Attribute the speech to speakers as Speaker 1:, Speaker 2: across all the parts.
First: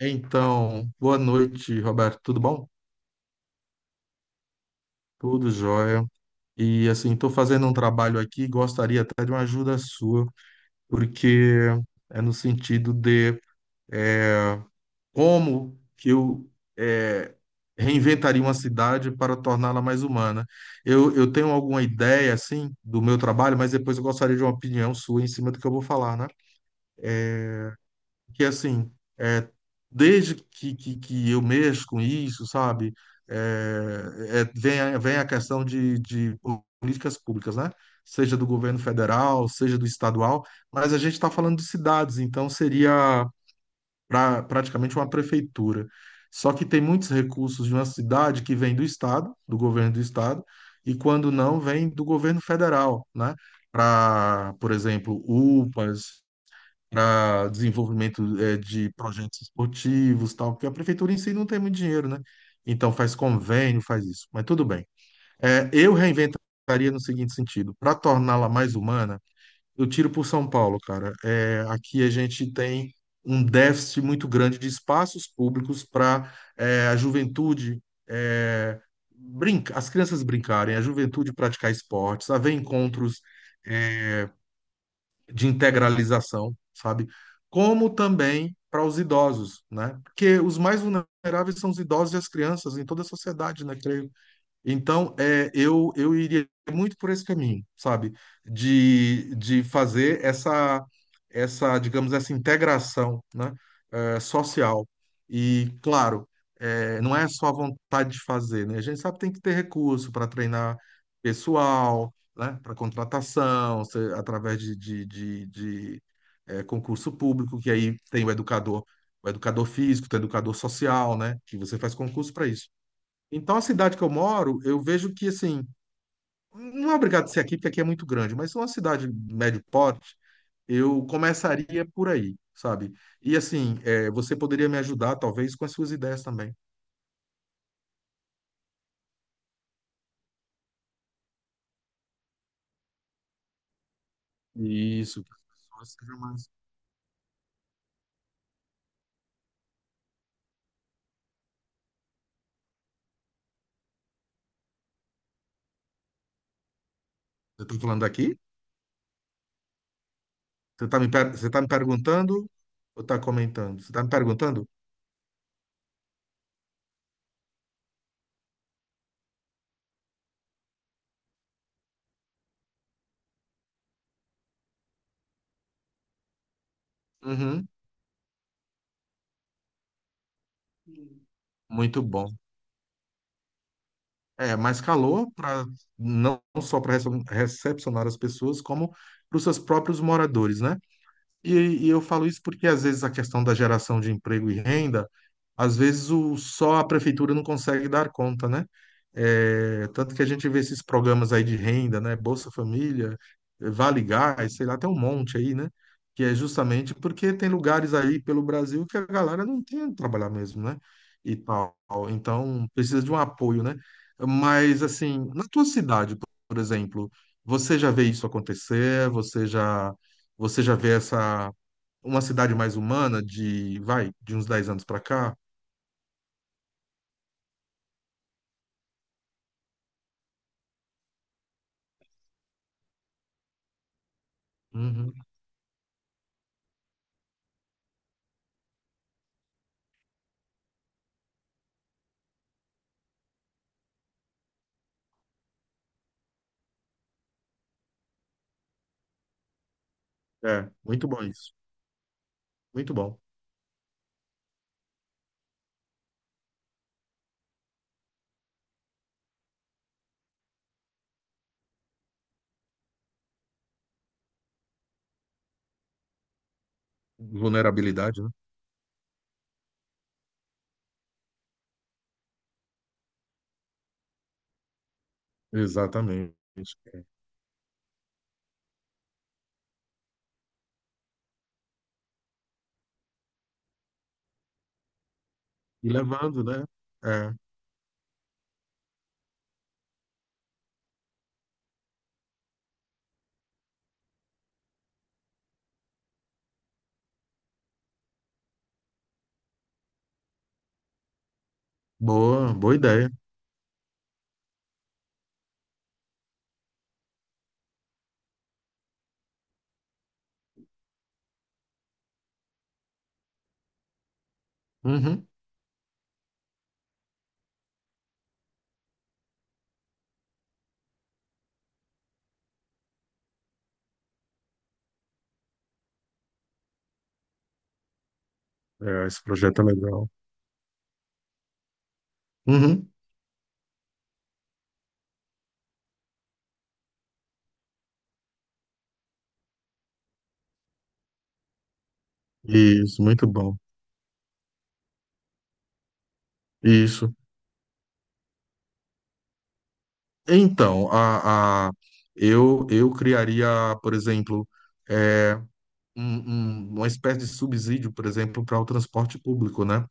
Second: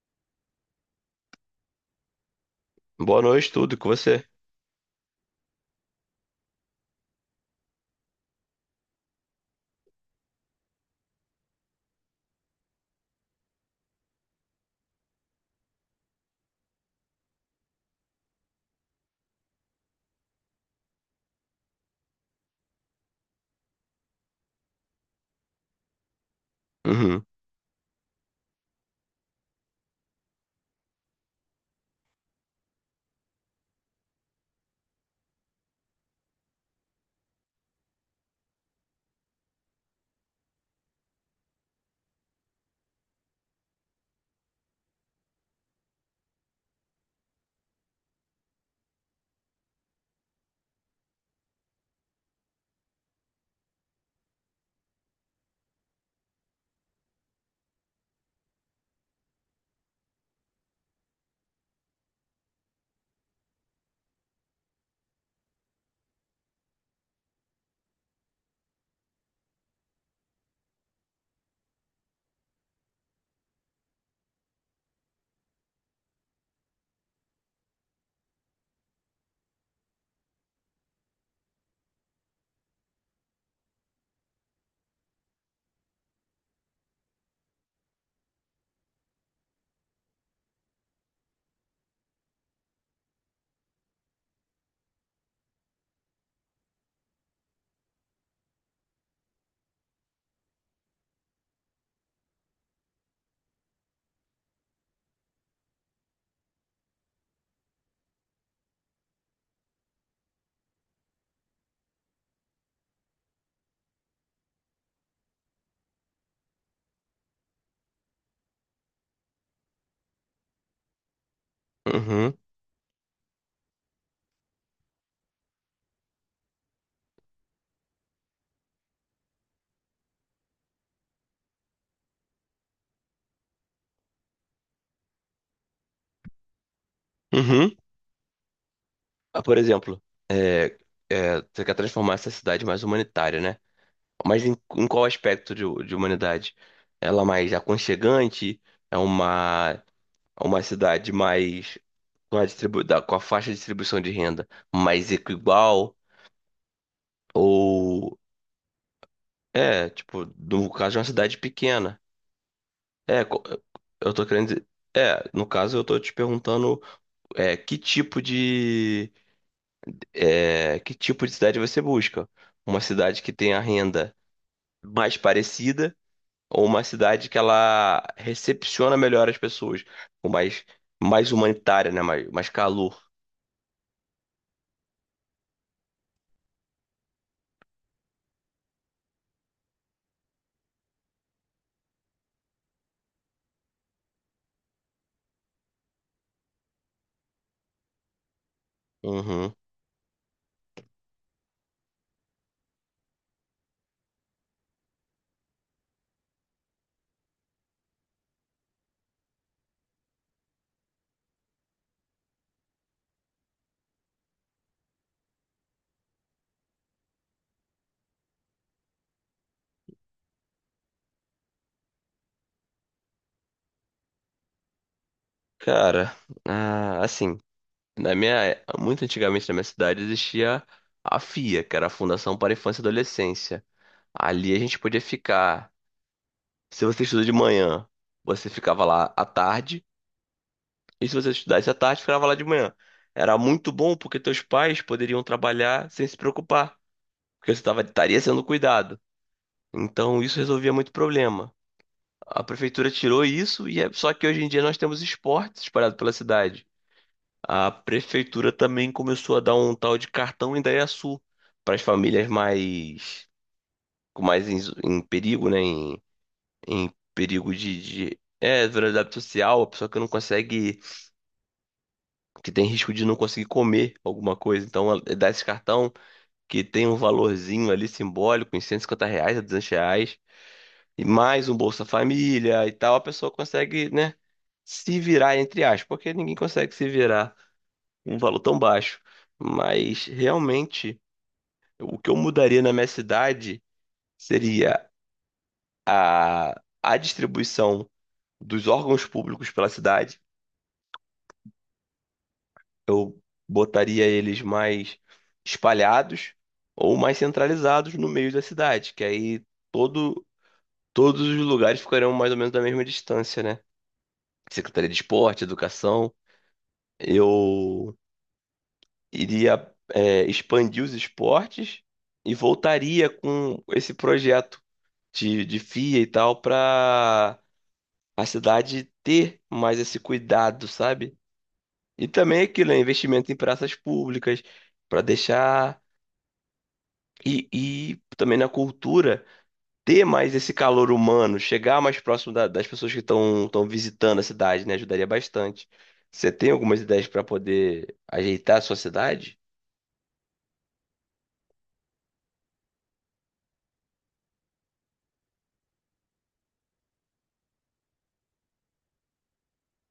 Speaker 1: Então, boa noite, Roberto. Tudo bom?
Speaker 2: Boa noite, tudo com você.
Speaker 1: Tudo jóia. E assim, estou fazendo um trabalho aqui, gostaria até de uma ajuda sua, porque é no sentido de é, como que eu eh, reinventaria uma cidade para torná-la mais humana. Eu tenho alguma ideia, assim, do meu trabalho, mas depois eu gostaria de uma opinião sua em cima do que eu vou falar, né?
Speaker 2: Uhum,
Speaker 1: Que assim, é, desde que eu mexo com isso, sabe? Vem a questão de políticas públicas, né? Seja do governo federal, seja do estadual, mas a gente está falando de cidades, então seria praticamente uma prefeitura. Só que tem muitos recursos de uma cidade que vem do estado, do governo do estado, e quando não, vem do governo federal, né? Para, por exemplo, UPAs, para desenvolvimento de projetos esportivos, tal, porque a prefeitura em si não tem muito dinheiro, né? Então faz convênio, faz isso, mas tudo bem. Eu reinventaria no seguinte sentido, para torná-la mais humana, eu tiro por São Paulo, cara. Aqui a gente tem um déficit muito grande de espaços públicos para a juventude eh, brinca, as crianças brincarem, a juventude praticar esportes, haver encontros de integralização, sabe? Como também para os idosos, né? Porque os mais vulneráveis são os idosos e as crianças em toda a sociedade, né? Creio. Então, eu iria muito por esse caminho, sabe? De fazer digamos, essa integração, né? Social. E, claro, não é só a vontade de fazer, né? A gente sabe que tem que ter recurso para treinar pessoal, né? Para contratação, através de, concurso público, que aí tem o educador físico, tem o educador social, né? Que você faz concurso
Speaker 2: uhum,
Speaker 1: para isso. Então, a cidade que eu moro, eu vejo que, assim, não é obrigado a ser aqui, porque aqui é muito grande, mas uma cidade de médio porte, eu começaria por aí, sabe? E, assim, você poderia me ajudar, talvez, com as suas ideias também.
Speaker 2: uhum. Por exemplo, é, você quer transformar essa cidade mais humanitária, né? Mas em qual
Speaker 1: Isso, que as
Speaker 2: aspecto
Speaker 1: pessoas
Speaker 2: de
Speaker 1: sejam mais.
Speaker 2: humanidade? Ela mais aconchegante? É uma, uma cidade mais com a faixa de distribuição de renda mais equal?
Speaker 1: Eu tô falando
Speaker 2: Ou
Speaker 1: aqui?
Speaker 2: tipo, no
Speaker 1: Você
Speaker 2: caso de
Speaker 1: está
Speaker 2: uma cidade
Speaker 1: você tá me
Speaker 2: pequena?
Speaker 1: perguntando ou tá
Speaker 2: É, co-
Speaker 1: comentando? Você está me
Speaker 2: eu tô querendo dizer.
Speaker 1: perguntando?
Speaker 2: É, no caso eu tô te perguntando que tipo de que tipo de cidade você busca. Uma cidade que tenha renda mais parecida ou uma cidade que
Speaker 1: Uhum,
Speaker 2: ela recepciona melhor as pessoas, com mais, mais humanitária, né?
Speaker 1: muito bom.
Speaker 2: Mais calor.
Speaker 1: É, mais calor para não só para recepcionar as pessoas, como para os seus próprios moradores, né? E eu falo isso porque, às vezes, a questão da geração de emprego e renda, às vezes só a prefeitura não consegue dar conta, né?
Speaker 2: Uhum.
Speaker 1: É, tanto que a gente vê esses programas aí de renda, né? Bolsa Família, Vale Gás, sei lá, tem um monte aí, né? Que é justamente porque tem lugares aí pelo Brasil que a galera não tem onde trabalhar mesmo, né? E tal. Então, precisa de um apoio, né? Mas, assim, na tua cidade, por exemplo, você já vê isso acontecer? Você já vê essa uma cidade mais humana vai, de uns 10 anos para cá.
Speaker 2: Cara, ah, assim, na minha, muito antigamente na minha cidade existia a FIA, que era a Fundação para a Infância e Adolescência. Ali a gente podia
Speaker 1: Uhum.
Speaker 2: ficar. Se você estuda de manhã, você ficava lá à tarde. E se você estudasse à tarde, ficava lá de manhã. Era muito bom porque teus pais poderiam trabalhar sem se preocupar, porque estaria sendo cuidado. Então isso
Speaker 1: É,
Speaker 2: resolvia muito
Speaker 1: muito bom isso.
Speaker 2: problema. A prefeitura
Speaker 1: Muito bom.
Speaker 2: tirou isso só que hoje em dia nós temos esportes espalhados pela cidade. A prefeitura também começou a dar um tal de cartão Indaiaçu para as famílias mais com mais em, em perigo, né? Em perigo de
Speaker 1: Vulnerabilidade, né?
Speaker 2: é, vulnerabilidade social, a pessoa que não consegue que tem risco de não conseguir comer alguma coisa. Então, a- dá esse cartão
Speaker 1: Exatamente.
Speaker 2: que tem um valorzinho ali simbólico, em R$ 150 a R$ 200, e mais um Bolsa Família e tal, a pessoa consegue, né, se virar, entre aspas,
Speaker 1: E
Speaker 2: porque ninguém
Speaker 1: levando, né?
Speaker 2: consegue se
Speaker 1: É,
Speaker 2: virar com um valor tão baixo. Mas, realmente, o que eu mudaria na minha cidade seria a distribuição dos órgãos públicos pela cidade
Speaker 1: boa ideia.
Speaker 2: eu botaria eles mais espalhados ou mais centralizados no meio da cidade, que aí todo, todos os lugares ficariam mais ou menos da mesma distância, né? Secretaria de
Speaker 1: Uhum.
Speaker 2: Esporte, Educação. Eu iria, é, expandir os esportes e voltaria com esse projeto de FIA e tal para a cidade
Speaker 1: É, esse
Speaker 2: ter
Speaker 1: projeto é
Speaker 2: mais esse
Speaker 1: legal.
Speaker 2: cuidado, sabe? E também aquilo, é
Speaker 1: Uhum.
Speaker 2: investimento em praças públicas para deixar e também na cultura ter mais esse calor humano, chegar mais próximo da- das pessoas que
Speaker 1: Isso, muito bom.
Speaker 2: estão visitando a cidade, né? Ajudaria bastante. Você tem algumas ideias
Speaker 1: Isso.
Speaker 2: para poder ajeitar a sua cidade?
Speaker 1: Então, eu criaria, por exemplo, é, uma espécie de subsídio, por exemplo, para o transporte público, né?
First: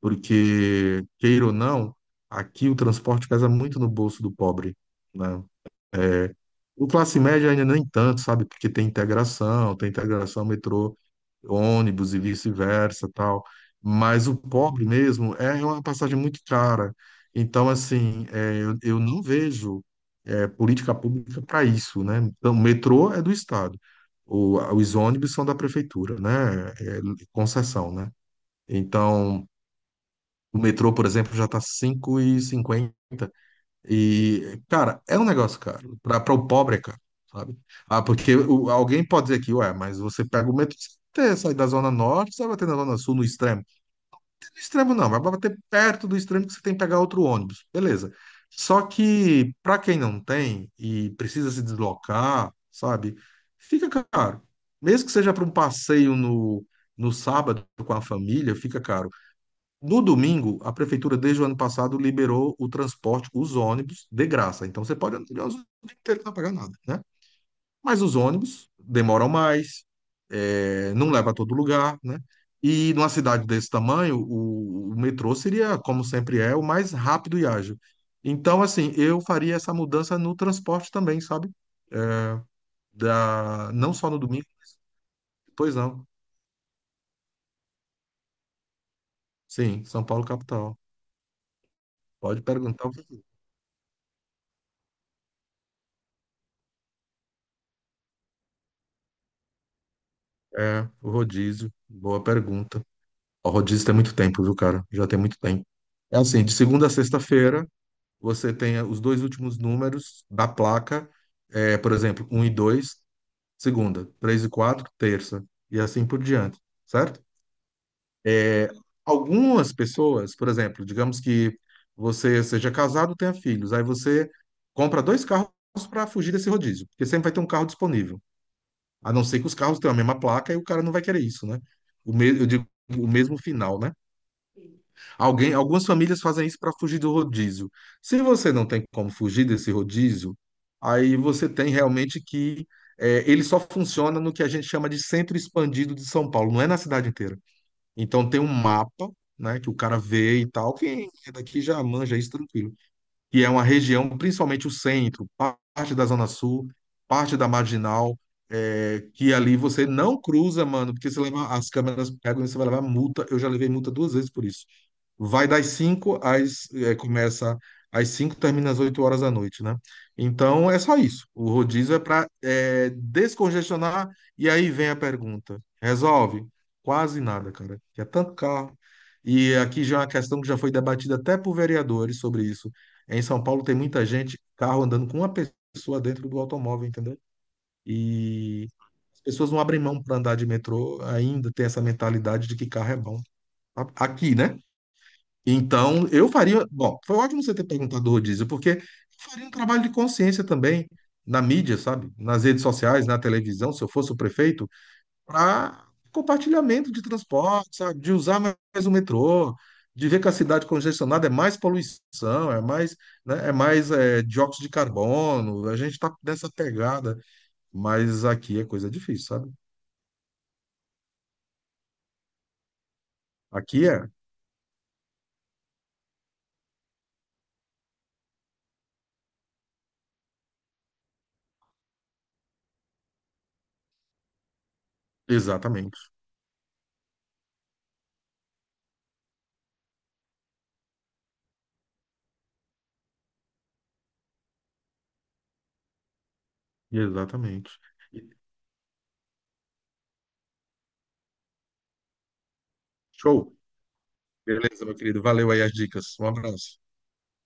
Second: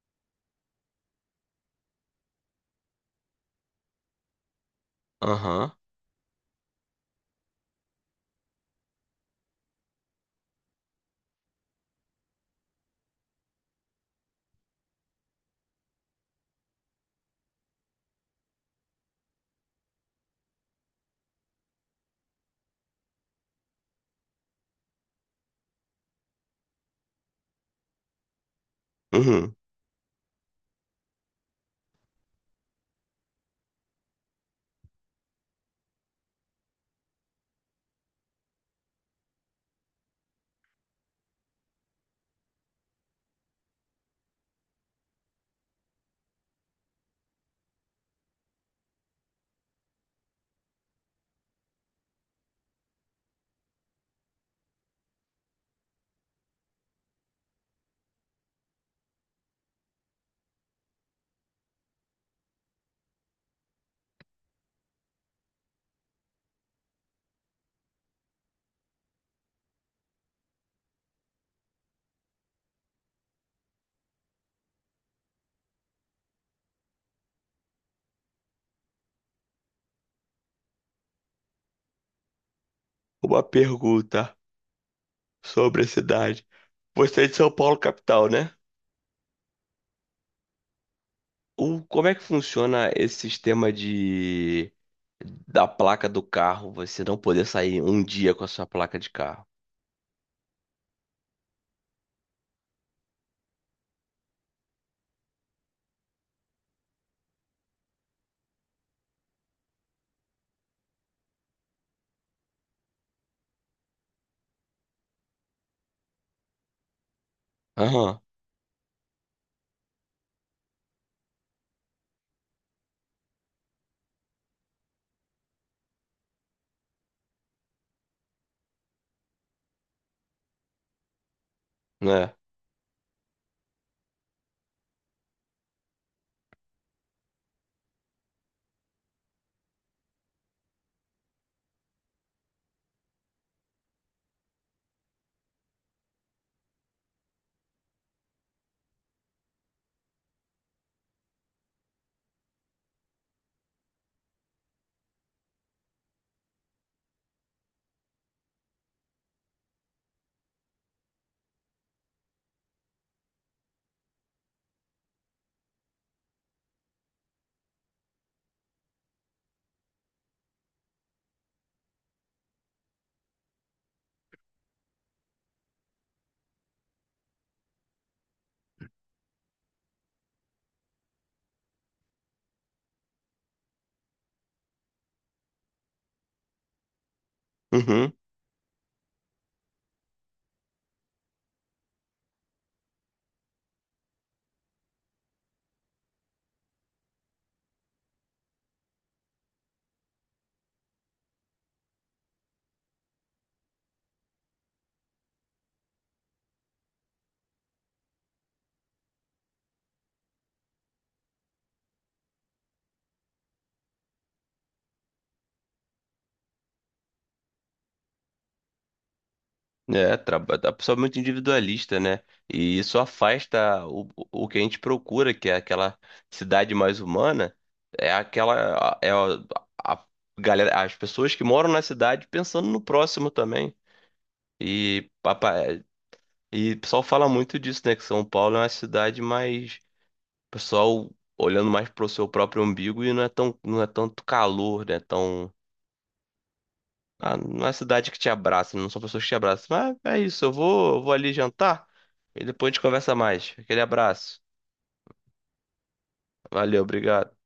Speaker 1: Porque, queira ou não, aqui o transporte pesa muito no bolso do pobre, né?
Speaker 2: Aham.
Speaker 1: É, o classe média ainda nem tanto, sabe? Porque tem integração metrô, ônibus e vice-versa, tal. Mas o pobre mesmo é uma passagem muito cara. Então, assim, eu não vejo política pública para isso, né? Então, o metrô é do Estado, os ônibus são da prefeitura, né? É concessão, né? Então
Speaker 2: Uhum.
Speaker 1: o metrô, por exemplo, já tá 5,50. E, cinquenta. E, cara, é um negócio caro. Pra o pobre, é caro, sabe? Ah, porque alguém pode dizer que, ué, mas você pega o metrô, você sai da Zona Norte, você vai bater na Zona Sul, no extremo. No extremo não, vai bater perto do extremo que você tem que pegar outro ônibus. Beleza. Só que, pra quem não tem e precisa se deslocar, sabe? Fica caro. Mesmo que seja para um passeio no sábado com a família, fica caro. No domingo, a prefeitura, desde o ano passado, liberou o transporte, os ônibus, de graça. Então, você pode andar o dia inteiro não pagar nada, né? Mas os ônibus demoram mais, não leva a todo lugar, né? E numa cidade desse tamanho, o metrô seria, como sempre é, o mais rápido e ágil. Então, assim, eu faria essa mudança no transporte também, sabe? É,
Speaker 2: Uma
Speaker 1: Não só no
Speaker 2: pergunta
Speaker 1: domingo. Pois
Speaker 2: sobre a
Speaker 1: não.
Speaker 2: cidade. Você é de São Paulo, capital, né?
Speaker 1: Sim, São Paulo capital.
Speaker 2: O, como é que
Speaker 1: Pode perguntar.
Speaker 2: funciona
Speaker 1: O
Speaker 2: esse sistema de da placa do carro, você não poder sair um dia com a sua placa de carro?
Speaker 1: É, o rodízio. Boa pergunta. O rodízio tem muito tempo, viu, cara? Já tem muito tempo. É assim, de segunda a sexta-feira, você tem os dois últimos números da placa, por exemplo, um e 2, segunda, 3 e 4, terça, e assim por diante, certo?
Speaker 2: Aham,
Speaker 1: Algumas pessoas, por exemplo, digamos que você seja casado, tenha filhos, aí você compra dois carros para fugir desse rodízio, porque sempre vai ter um carro disponível, a não ser que os carros tenham a mesma placa e o cara não vai querer isso, né?
Speaker 2: né?
Speaker 1: Eu digo o mesmo final, né? Algumas famílias fazem isso para fugir do rodízio. Se você não tem como fugir desse rodízio, aí você tem realmente que ele só funciona no que a gente chama de centro expandido de São Paulo, não é na cidade inteira. Então tem um mapa, né, que o cara vê e tal. Quem é daqui já manja isso tranquilo. E é uma região, principalmente o centro, parte da Zona Sul, parte da Marginal, que ali você não cruza, mano, porque você leva, as câmeras pegam e você vai levar multa. Eu já levei multa duas vezes por isso. Vai das 5 às. Começa às 5 termina às 8 horas da noite, né? Então é só isso. O rodízio é para descongestionar. E aí vem a pergunta: resolve? Quase nada, cara. Que é tanto carro. E aqui já é uma questão que já foi debatida até por vereadores sobre isso. Em São Paulo tem muita gente, carro andando com uma pessoa dentro do automóvel, entendeu?
Speaker 2: Uhum.
Speaker 1: E as pessoas não abrem mão para andar de metrô, ainda tem essa mentalidade de que carro é bom. Aqui, né? Então, eu faria. Bom, foi ótimo você ter perguntado do rodízio, porque eu faria um trabalho de consciência também na mídia, sabe? Nas redes sociais, na televisão, se eu fosse o prefeito, para compartilhamento de transporte, sabe? De usar mais o metrô, de ver que a cidade congestionada é mais poluição, é mais, né? É mais dióxido de carbono. A gente está nessa pegada, mas aqui é coisa difícil, sabe?
Speaker 2: É, traba- a pessoa é muito individualista, né? E isso afasta
Speaker 1: Aqui é.
Speaker 2: o que a gente procura, que é aquela cidade mais humana, é aquela a galera, as pessoas que moram na cidade pensando no próximo também. E papai,
Speaker 1: Exatamente.
Speaker 2: e o pessoal fala muito disso, né? Que São Paulo é uma cidade mais o pessoal olhando mais pro seu próprio umbigo e não é tanto calor, né? Ah, não
Speaker 1: Exatamente.
Speaker 2: é cidade que te abraça, não são pessoas que te abraçam. Mas é isso, eu vou ali jantar e depois a gente conversa mais.
Speaker 1: Show.
Speaker 2: Aquele abraço.
Speaker 1: Beleza, meu querido. Valeu aí as dicas. Um abraço.
Speaker 2: Valeu, obrigado.